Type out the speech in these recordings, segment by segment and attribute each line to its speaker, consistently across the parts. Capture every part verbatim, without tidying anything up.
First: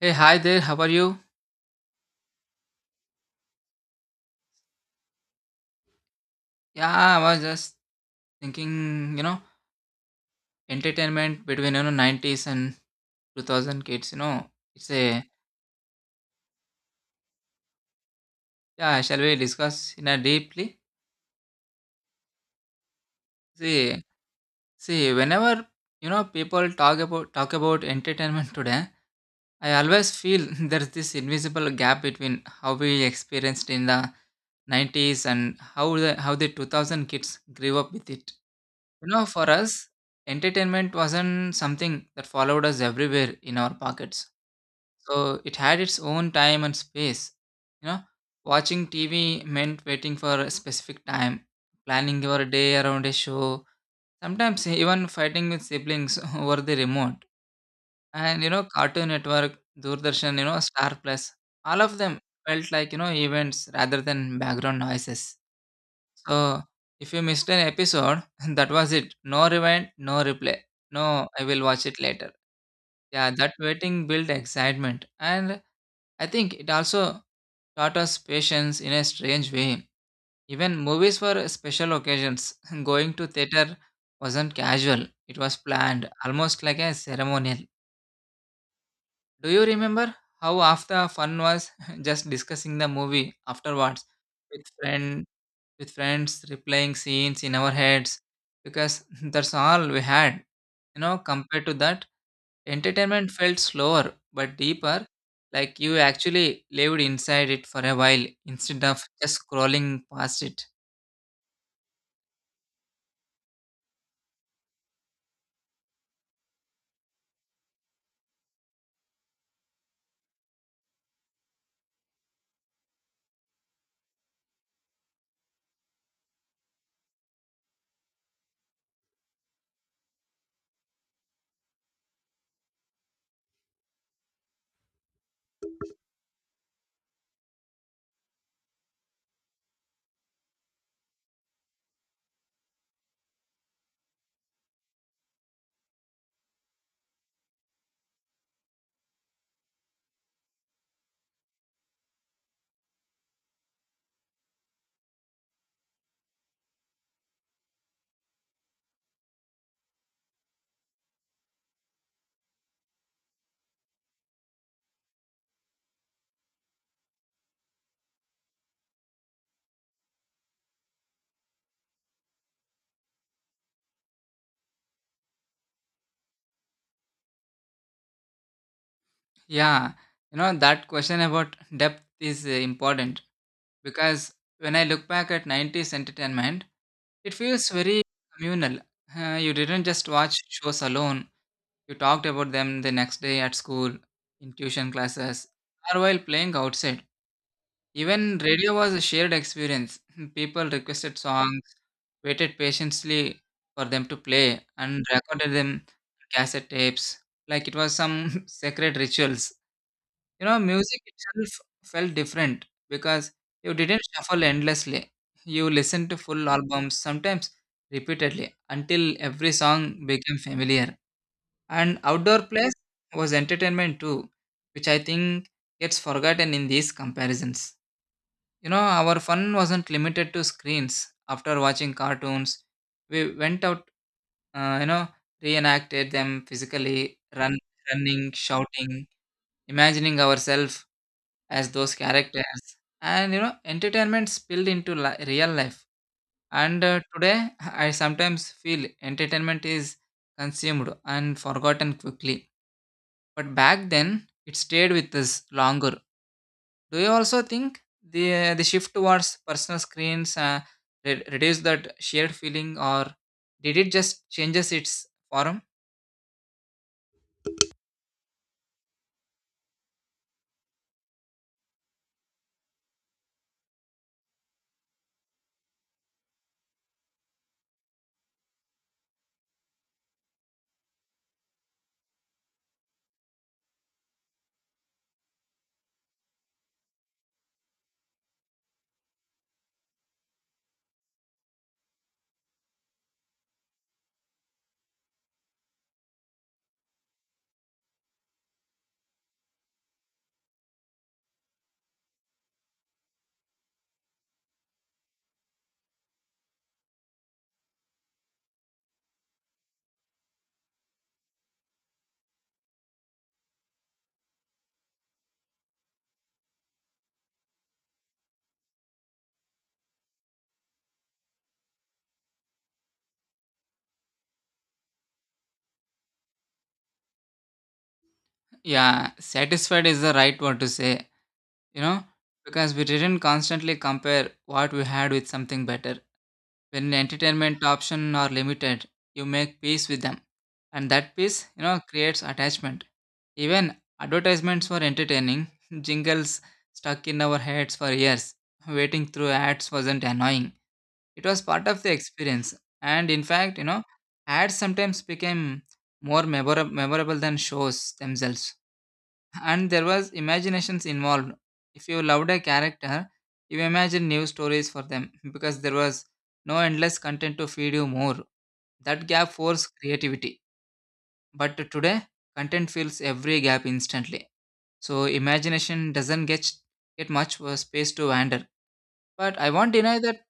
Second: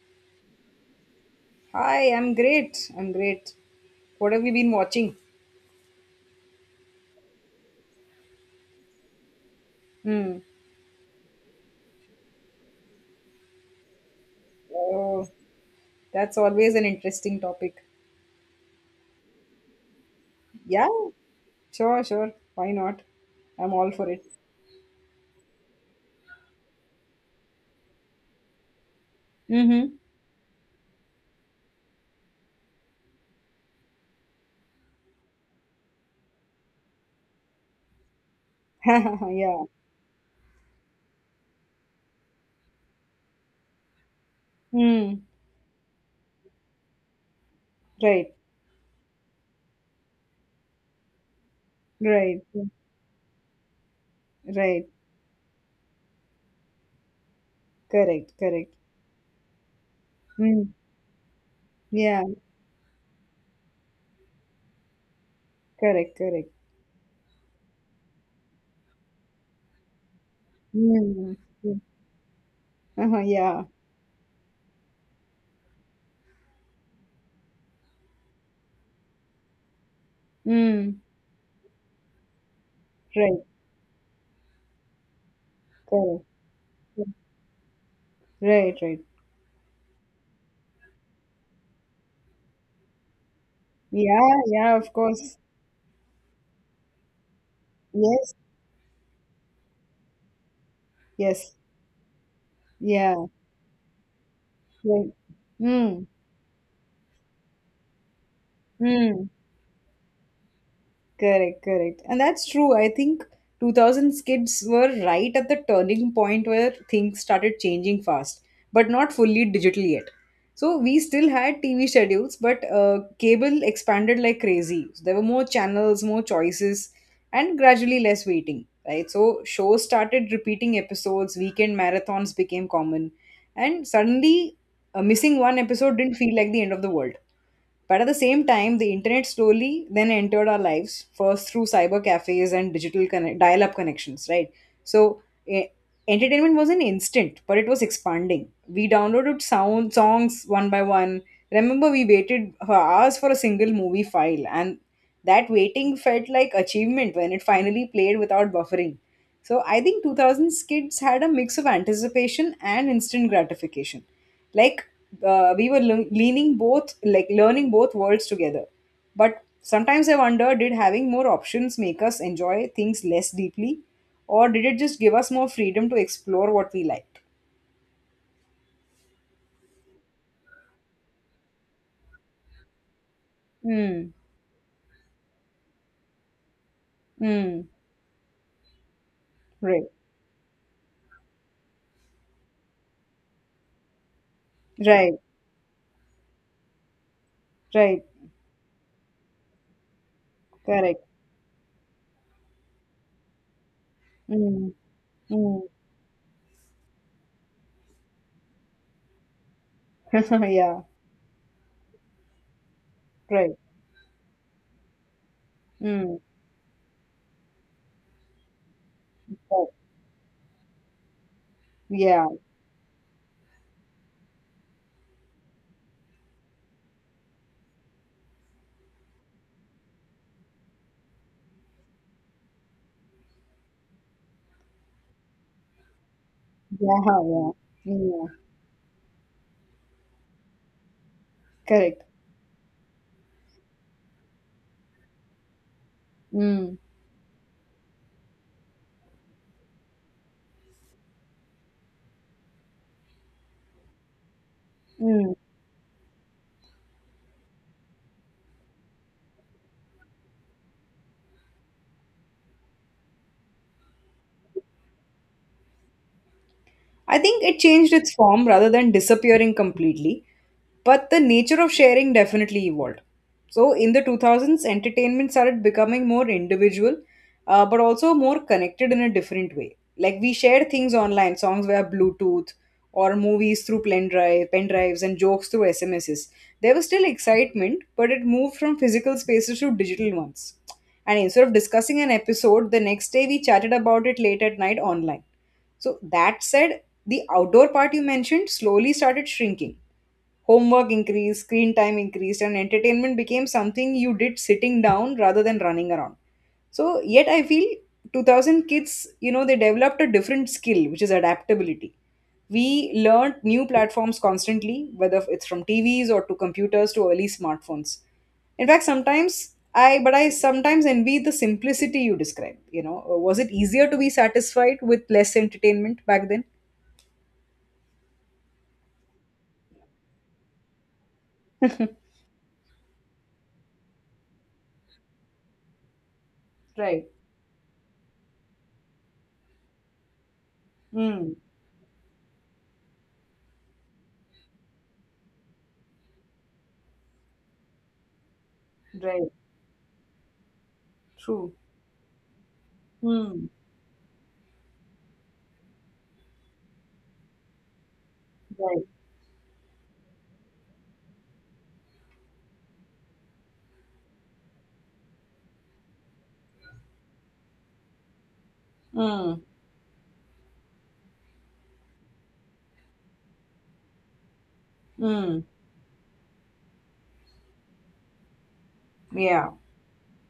Speaker 1: Hey, hi there. How are you?
Speaker 2: Hi, I'm great. I'm great. What have you been watching?
Speaker 1: Yeah, I was just thinking, you know,
Speaker 2: Hmm.
Speaker 1: entertainment between, you know, nineties and two thousand kids, you know, it's a,
Speaker 2: Oh, that's always an interesting topic.
Speaker 1: yeah, shall we discuss in a deeply?
Speaker 2: Yeah, sure, sure. Why not? I'm all
Speaker 1: See,
Speaker 2: for it.
Speaker 1: see, whenever, you know, people talk about, talk about entertainment today, I
Speaker 2: Mm-hmm.
Speaker 1: always feel there's this invisible gap between how we experienced in the nineties and how the, how the two thousand kids grew up with it. You know, for
Speaker 2: yeah.
Speaker 1: us, entertainment wasn't something that followed us everywhere in our pockets.
Speaker 2: Hmm.
Speaker 1: So it had its own time and space. You know,
Speaker 2: Right.
Speaker 1: watching T V meant waiting for a specific time, planning
Speaker 2: Right.
Speaker 1: your day around a show, sometimes
Speaker 2: Right.
Speaker 1: even fighting with siblings over the remote.
Speaker 2: Correct.
Speaker 1: And you know,
Speaker 2: Correct.
Speaker 1: Cartoon Network, Doordarshan, you know,
Speaker 2: Hmm.
Speaker 1: Star Plus, all of them
Speaker 2: Yeah.
Speaker 1: felt like, you know, events rather than background noises.
Speaker 2: Correct. Correct.
Speaker 1: So if you missed an episode, that was it. No rewind, no replay. No,
Speaker 2: Hmm.
Speaker 1: I will watch it later.
Speaker 2: Uh-huh,
Speaker 1: Yeah, that
Speaker 2: yeah.
Speaker 1: waiting built excitement. And I think it also taught us patience in a strange way. Even
Speaker 2: Hmm.
Speaker 1: movies were special occasions. Going to
Speaker 2: Right.
Speaker 1: theater wasn't casual, it was planned,
Speaker 2: Correct.
Speaker 1: almost like a ceremonial.
Speaker 2: Right. Right.
Speaker 1: Do you remember how after fun was just discussing the movie afterwards
Speaker 2: Yeah.
Speaker 1: with
Speaker 2: Yeah. Of
Speaker 1: friend
Speaker 2: course.
Speaker 1: with friends replaying scenes in our heads
Speaker 2: Yes.
Speaker 1: because that's all we had. You know,
Speaker 2: Yes.
Speaker 1: compared to that,
Speaker 2: Yeah.
Speaker 1: entertainment felt slower but deeper,
Speaker 2: Right.
Speaker 1: like you
Speaker 2: Mm,
Speaker 1: actually lived inside it for a while instead of
Speaker 2: mm,
Speaker 1: just scrolling past it.
Speaker 2: correct, correct. And that's true. I think two thousands kids were right at the turning point where things started changing fast, but not fully digital yet. So we still had T V schedules, but uh, cable expanded like crazy. There were more channels, more choices, and gradually less waiting, right? So shows started repeating episodes, weekend marathons became common, and suddenly uh, missing one episode didn't feel like the end of the world. But at the same time, the internet slowly then entered our lives, first through cyber cafes and digital connect- dial up connections, right? So, e- entertainment wasn't instant, but it was expanding. We downloaded sound songs one by one. Remember, we waited for hours for a single movie file, and that waiting felt like achievement when it finally played without buffering. So, I think two thousands kids had a mix of anticipation and instant gratification, like uh, we were lear- leaning both, like learning both worlds together. But sometimes I wonder, did having more options make us enjoy things less deeply, or did it just give us more freedom to explore what we liked?
Speaker 1: Yeah, you know, that question about depth is uh, important
Speaker 2: Mm,
Speaker 1: because when I look back at nineties entertainment, it
Speaker 2: mm,
Speaker 1: feels very communal. Uh, you didn't
Speaker 2: right.
Speaker 1: just watch shows alone, you talked about them the next day at school, in tuition
Speaker 2: Right.
Speaker 1: classes, or while playing outside.
Speaker 2: Right.
Speaker 1: Even radio was a shared experience. People
Speaker 2: Correct.
Speaker 1: requested songs, waited patiently for them to play,
Speaker 2: Mm,
Speaker 1: and recorded
Speaker 2: mm.
Speaker 1: them on cassette tapes like it was some sacred rituals. You know,
Speaker 2: yeah.
Speaker 1: music itself felt different because
Speaker 2: Right.
Speaker 1: you didn't shuffle endlessly. You listened to
Speaker 2: Mm,
Speaker 1: full albums, sometimes repeatedly, until every
Speaker 2: right.
Speaker 1: song became familiar. And
Speaker 2: Yeah,
Speaker 1: outdoor plays was entertainment too, which I think gets forgotten in these comparisons. You know, our fun wasn't limited to screens. After watching cartoons, we went out, uh, you know, reenacted them
Speaker 2: yeah,
Speaker 1: physically,
Speaker 2: yeah,
Speaker 1: run,
Speaker 2: yeah.
Speaker 1: running, shouting, imagining ourselves as those
Speaker 2: Correct.
Speaker 1: characters. And, you know, entertainment spilled into li- real life.
Speaker 2: Mm,
Speaker 1: And uh, today, I sometimes feel entertainment is consumed and forgotten quickly. But back then, it stayed with
Speaker 2: mm.
Speaker 1: us longer. Do you also think the the shift towards personal screens uh, re- reduced that shared feeling, or did it just changes its form?
Speaker 2: I think it changed its form rather than disappearing completely. But the nature of sharing definitely evolved. So, in the two thousands, entertainment started becoming more individual, uh, but also more connected in a different way. Like we shared things online, songs via Bluetooth, or movies through pen drive, pen drives, and jokes through S M Ses. There was still excitement, but it moved from physical spaces to digital ones. And instead of discussing an episode the next day, we chatted about it late at night online. So that said, the outdoor part you mentioned slowly started shrinking. Homework increased, screen time increased, and entertainment became something you did sitting down rather than running around. So, yet I feel two thousand kids, you know, they developed a different skill, which is adaptability. We learned new platforms constantly, whether it's from T Vs or to computers to early smartphones. In fact, sometimes I, but I sometimes envy the simplicity you describe. You know, Uh, was it easier to be satisfied with less entertainment back then?
Speaker 1: Yeah, satisfied is the right word to say. You know, because we didn't constantly compare what we had with something better. When
Speaker 2: Right.
Speaker 1: entertainment options are limited, you make peace with them, and that
Speaker 2: Mm,
Speaker 1: peace, you know, creates attachment. Even advertisements were entertaining. Jingles stuck in our heads for years. Waiting through
Speaker 2: right.
Speaker 1: ads wasn't annoying, it was
Speaker 2: True.
Speaker 1: part of the experience. And in
Speaker 2: Mm,
Speaker 1: fact, you know, ads sometimes became more memora- memorable than shows themselves.
Speaker 2: right.
Speaker 1: And there was imaginations involved. If you loved a character, you imagined new stories for them because there was no endless content to feed you more. That gap
Speaker 2: Mm,
Speaker 1: forced creativity, but today content fills every gap instantly, so
Speaker 2: mm,
Speaker 1: imagination doesn't get get much uh, space to wander. But I
Speaker 2: yeah,
Speaker 1: won't deny that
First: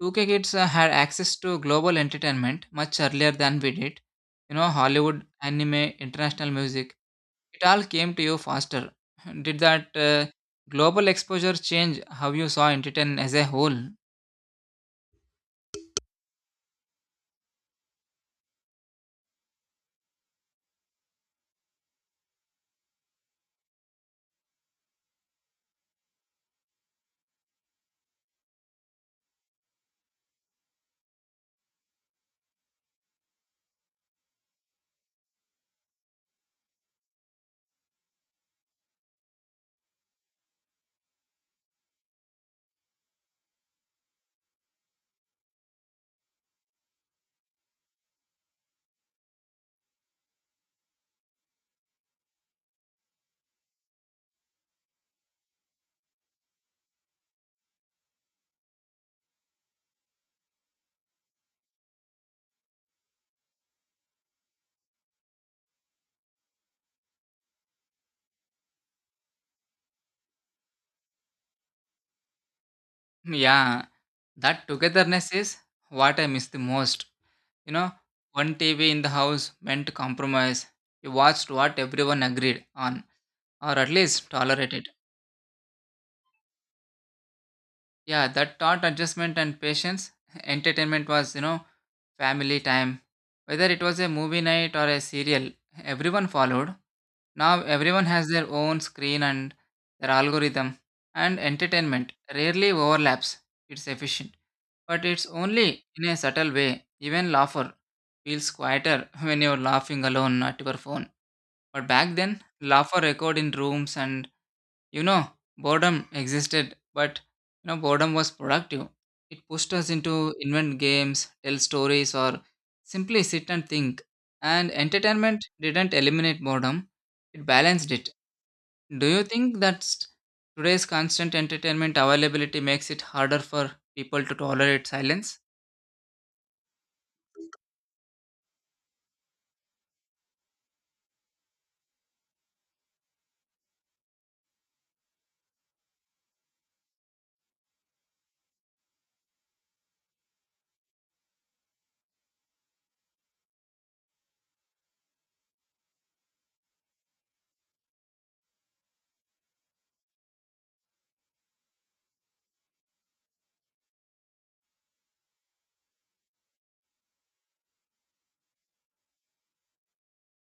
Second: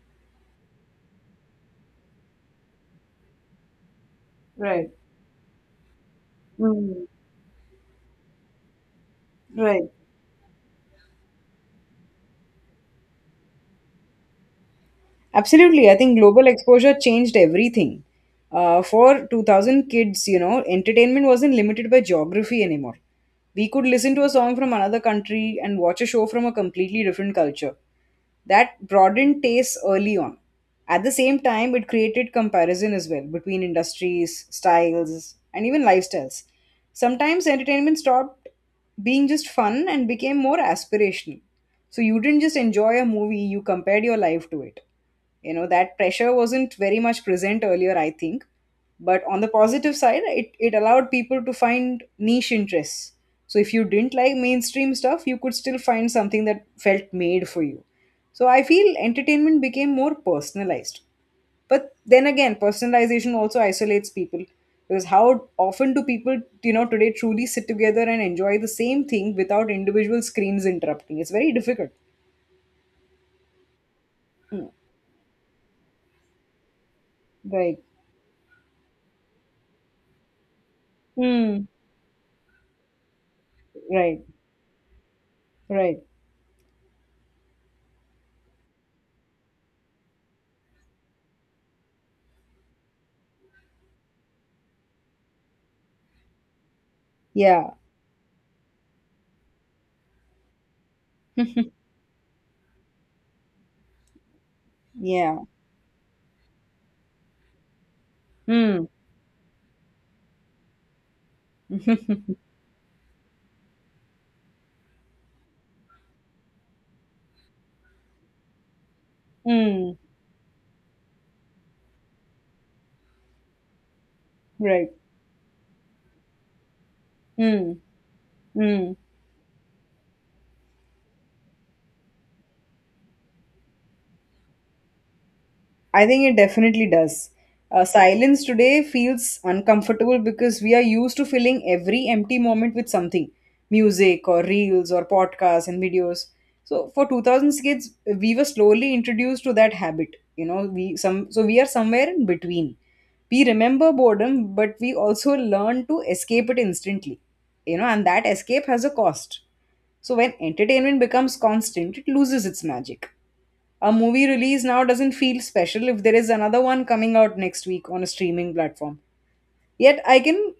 Speaker 1: two k kids uh, had access to global entertainment much earlier than we did. You know,
Speaker 2: right.
Speaker 1: Hollywood, anime, international music,
Speaker 2: Mm,
Speaker 1: it all came to you faster. Did
Speaker 2: right.
Speaker 1: that uh, global exposure change how you saw entertainment as a whole?
Speaker 2: Absolutely. I think global exposure changed everything. Uh, for two thousand kids, you know, entertainment wasn't limited by geography anymore. We could listen to a song from another country and watch a show from a completely different culture. That broadened tastes early on. At the same time, it created comparison as well between industries, styles, and even lifestyles. Sometimes entertainment stopped being just fun and became more aspirational. So you didn't just enjoy a movie, you compared your life to it. You know, that pressure wasn't very much present earlier, I think. But on the positive side, it, it allowed people to find niche interests. So if you didn't like mainstream stuff, you could still find something that felt made for you. So I feel entertainment became more personalized, but then again, personalization also isolates people. Because how often do people, you know, today truly sit together and enjoy the same thing without individual screens interrupting? It's very difficult.
Speaker 1: Yeah, that
Speaker 2: Mm.
Speaker 1: togetherness is what I miss the most. You
Speaker 2: Right.
Speaker 1: know, one T V in the house meant compromise. You watched
Speaker 2: Mm.
Speaker 1: what everyone agreed on, or at
Speaker 2: Right.
Speaker 1: least tolerated.
Speaker 2: Right.
Speaker 1: Yeah, that taught adjustment and patience. Entertainment was, you know, family time. Whether it was a movie night or a serial, everyone followed. Now
Speaker 2: Yeah,
Speaker 1: everyone has their own screen and their algorithm, and entertainment rarely overlaps. It's efficient, but it's
Speaker 2: yeah.
Speaker 1: only in a subtle way. Even laughter feels
Speaker 2: Mm.
Speaker 1: quieter when you're laughing alone at your phone. But back then, laughter echoed in rooms, and you know, boredom existed, but you know, boredom was productive. It pushed us
Speaker 2: Mm.
Speaker 1: into invent games, tell stories, or simply sit and think. And
Speaker 2: Right.
Speaker 1: entertainment didn't eliminate boredom, it
Speaker 2: Mm.
Speaker 1: balanced it.
Speaker 2: Mm.
Speaker 1: Do you think that s- today's constant entertainment availability makes it harder for people to tolerate silence?
Speaker 2: I think it definitely does. Uh, silence today feels uncomfortable because we are used to filling every empty moment with something, music or reels or podcasts and videos. So for two thousands kids, we were slowly introduced to that habit. You know, we some so we are somewhere in between. We remember boredom, but we also learn to escape it instantly. You know, and that escape has a cost. So when entertainment becomes constant, it loses its magic. A movie release now doesn't feel special if there is another one coming out next week on a streaming platform. Yet I can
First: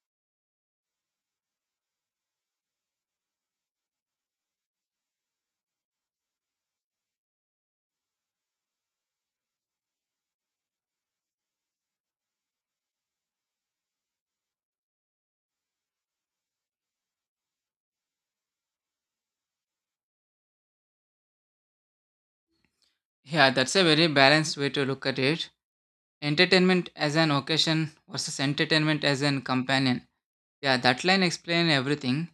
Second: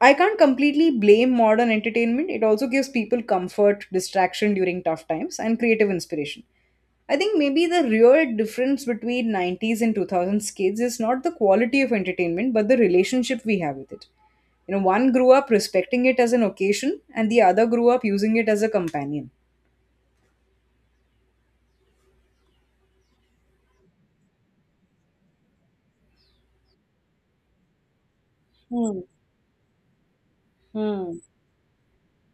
Speaker 2: I can't completely blame modern entertainment. It also gives people comfort, distraction during tough times, and creative inspiration. I think maybe the real difference between nineties and two thousands kids is not the quality of entertainment but the relationship we have with it. You know, one grew up respecting it as an occasion and the other grew up using it as a companion.
Speaker 1: Yeah, that's a very balanced way to look at it. Entertainment as an occasion versus
Speaker 2: Hmm.
Speaker 1: entertainment as an companion. Yeah, that
Speaker 2: Hmm.
Speaker 1: line explains everything.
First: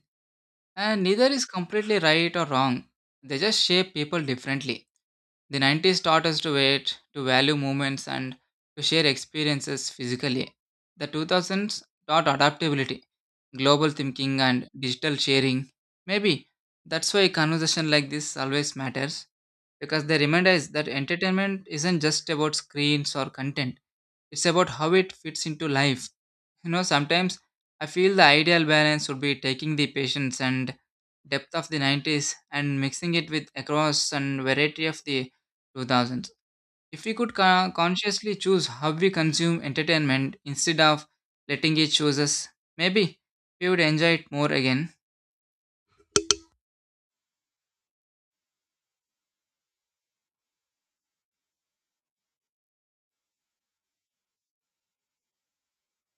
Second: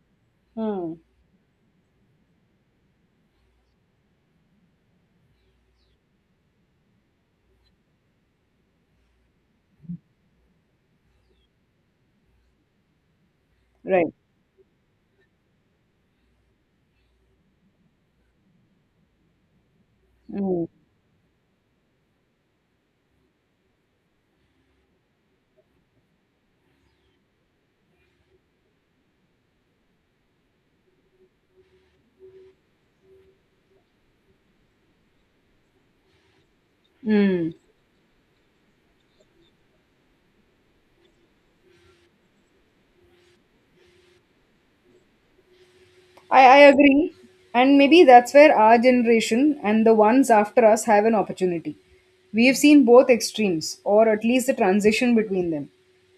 Speaker 2: Hmm.
Speaker 1: And neither is completely right or wrong. They just shape people differently. The nineties taught us to wait, to value moments, and to share experiences physically. The two thousands taught adaptability, global
Speaker 2: Right.
Speaker 1: thinking, and digital sharing. Maybe that's why conversation like this always matters, because they remind
Speaker 2: Hmm.
Speaker 1: us that entertainment isn't just about screens or content, it's about how it fits into life. You know, sometimes I feel the ideal balance would be taking the patience and depth of the nineties and mixing it with across and variety of the two thousands. If we could
Speaker 2: Mm.
Speaker 1: co- consciously choose how we consume entertainment instead of letting it choose us, maybe we would enjoy it more again.
Speaker 2: I, I agree. And maybe that's where our generation and the ones after us have an opportunity. We have seen both extremes, or at least the transition between them.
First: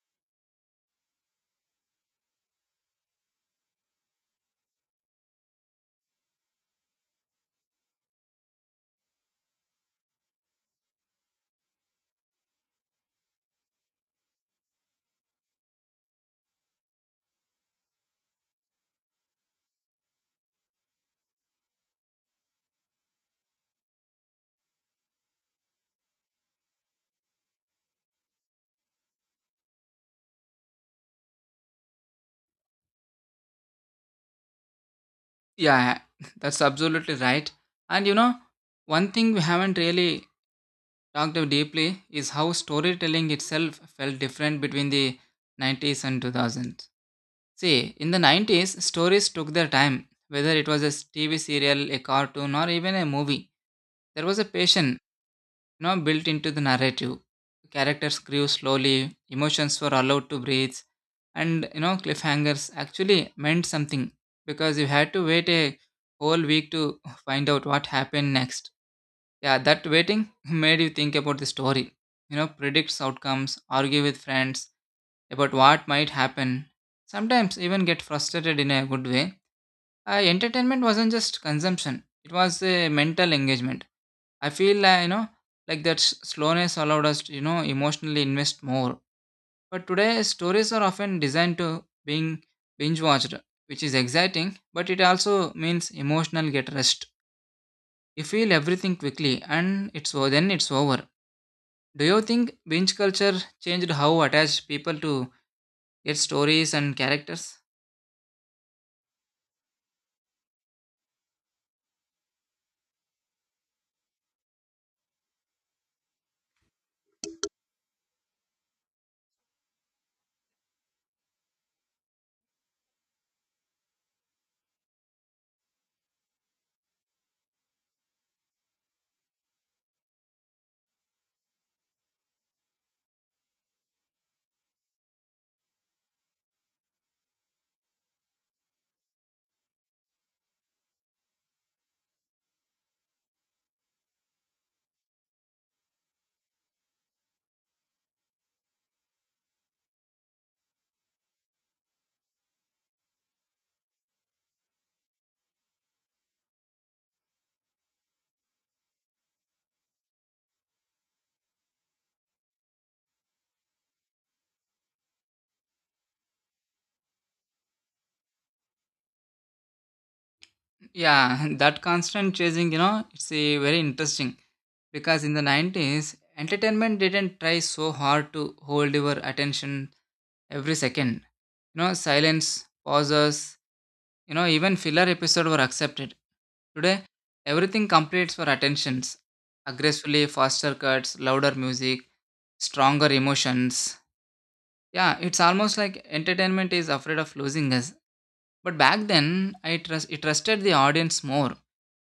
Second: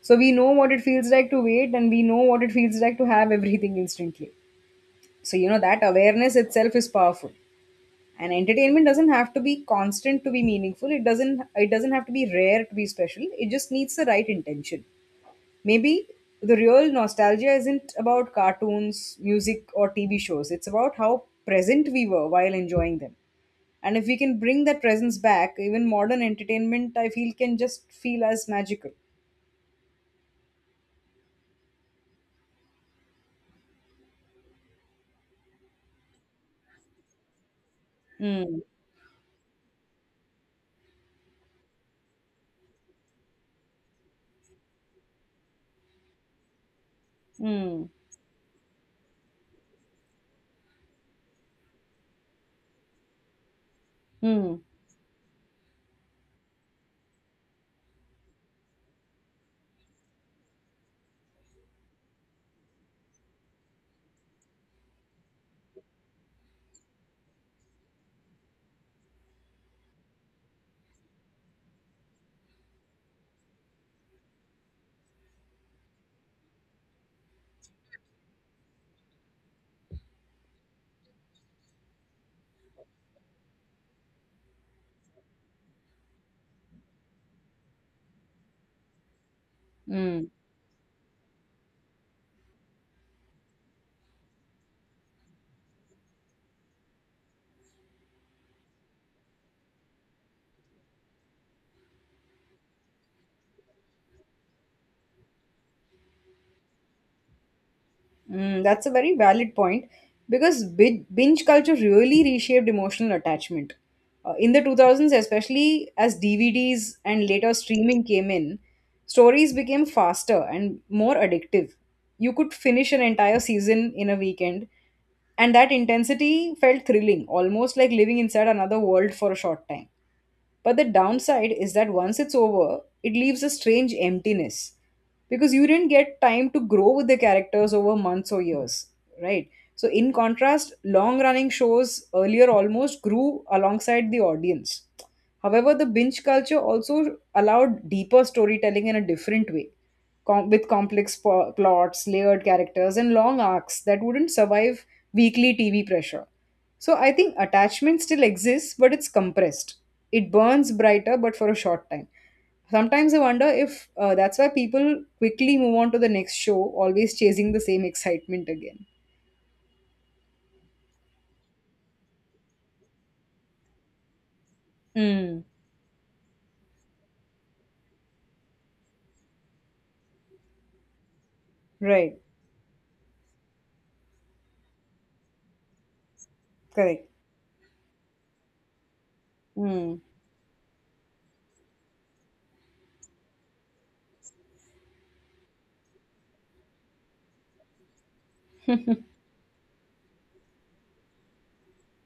Speaker 2: So we know what it feels like to wait, and we know what it feels like to have everything instantly. So, you know, that awareness itself is powerful. And entertainment doesn't have to be constant to be meaningful. It doesn't it doesn't have to be rare to be special. It just needs the right intention. Maybe the real nostalgia isn't about cartoons, music, or T V shows. It's about how present we were while enjoying them. And if we can bring that presence back, even modern entertainment, I feel, can just feel as magical.
Speaker 1: Yeah, that's absolutely right. And you know,
Speaker 2: Mm,
Speaker 1: one thing we haven't really talked of deeply is how storytelling itself felt different between the nineties and two thousands.
Speaker 2: mm,
Speaker 1: See, in the nineties, stories took their time, whether it was a T V serial, a cartoon, or even a movie. There was a
Speaker 2: mm,
Speaker 1: passion, you know, built into the narrative. Characters grew slowly, emotions were allowed to breathe, and you know, cliffhangers actually meant something because you had to wait a whole week to find out what happened next. Yeah, that waiting made you think about the story, you know, predict outcomes, argue with friends about what might happen, sometimes even get frustrated in a good way. Uh, entertainment wasn't just consumption, it was a mental engagement. I feel, uh, you know, like that s- slowness allowed us to, you know, emotionally invest more. But today,
Speaker 2: mm.
Speaker 1: stories are often designed to being binge watched, which is exciting, but it also means emotional get rest. You feel everything quickly and it's o- then it's over. Do you think binge culture changed how attached people to their stories and characters?
Speaker 2: Mm, that's a very valid point, because bi- binge culture really reshaped emotional attachment. Uh, in the two thousands, especially as D V Ds and later streaming came in, stories became faster and more addictive. You could finish an entire season in a weekend, and that intensity felt thrilling, almost like living inside another world for a short time. But the downside is that once it's over, it leaves a strange emptiness, because you didn't get time to grow with the characters over months or years, right? So, in contrast, long running shows earlier almost grew alongside the audience. However, the binge culture also allowed deeper storytelling in a different way, com- with complex po- plots, layered characters, and long arcs that wouldn't survive weekly T V pressure. So I think attachment still exists, but it's compressed. It burns brighter, but for a short time. Sometimes I wonder if uh, that's why people quickly move on to the next show, always chasing the same excitement again.
Speaker 1: Yeah, that constant chasing, you know, it's a very interesting because in the
Speaker 2: Mm,
Speaker 1: nineties, entertainment didn't try so hard to hold your attention every second. You know,
Speaker 2: right,
Speaker 1: silence, pauses, you know, even filler episode were accepted. Today,
Speaker 2: correct.
Speaker 1: everything competes for attentions.
Speaker 2: Mm,
Speaker 1: Aggressively faster cuts, louder music, stronger emotions. Yeah, it's almost like entertainment is afraid of losing us. But back then, I trust it trusted the audience more.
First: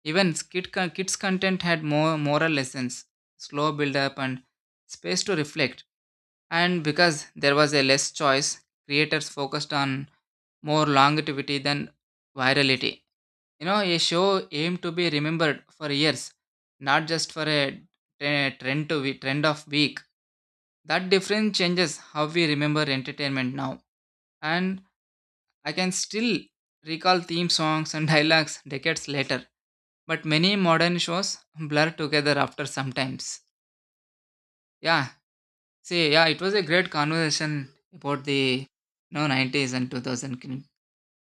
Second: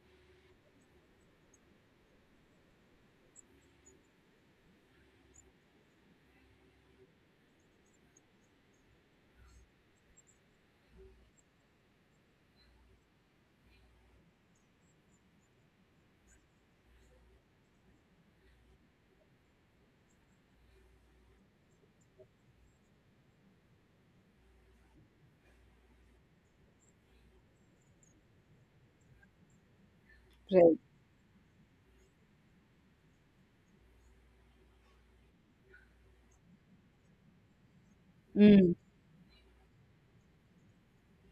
Speaker 1: Even skit con- kids' content had more moral lessons, slow build-up, and space to reflect. And because there was a less choice, creators focused on more longevity than virality. You know, a show aimed to be remembered for years, not just for a tre- trend to we- trend of week. That difference changes how we remember entertainment now. And I can still recall theme songs and dialogues decades later, but many
Speaker 2: right.
Speaker 1: modern shows blur together after sometimes. Yeah, see, yeah, it was a great conversation about the
Speaker 2: Mm,
Speaker 1: you know, nineties and two thousand film.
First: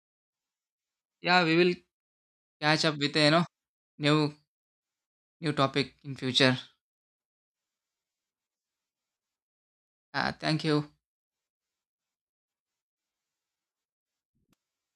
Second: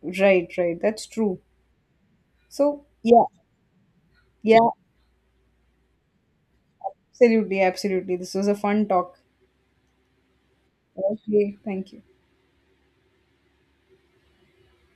Speaker 2: right, right. That's true.
Speaker 1: Yeah, we will
Speaker 2: So,
Speaker 1: catch up with a
Speaker 2: yeah,
Speaker 1: you know new
Speaker 2: yeah,
Speaker 1: new topic in future.
Speaker 2: absolutely, absolutely. This was a fun talk.
Speaker 1: Uh, thank you.
Speaker 2: Okay, thank you.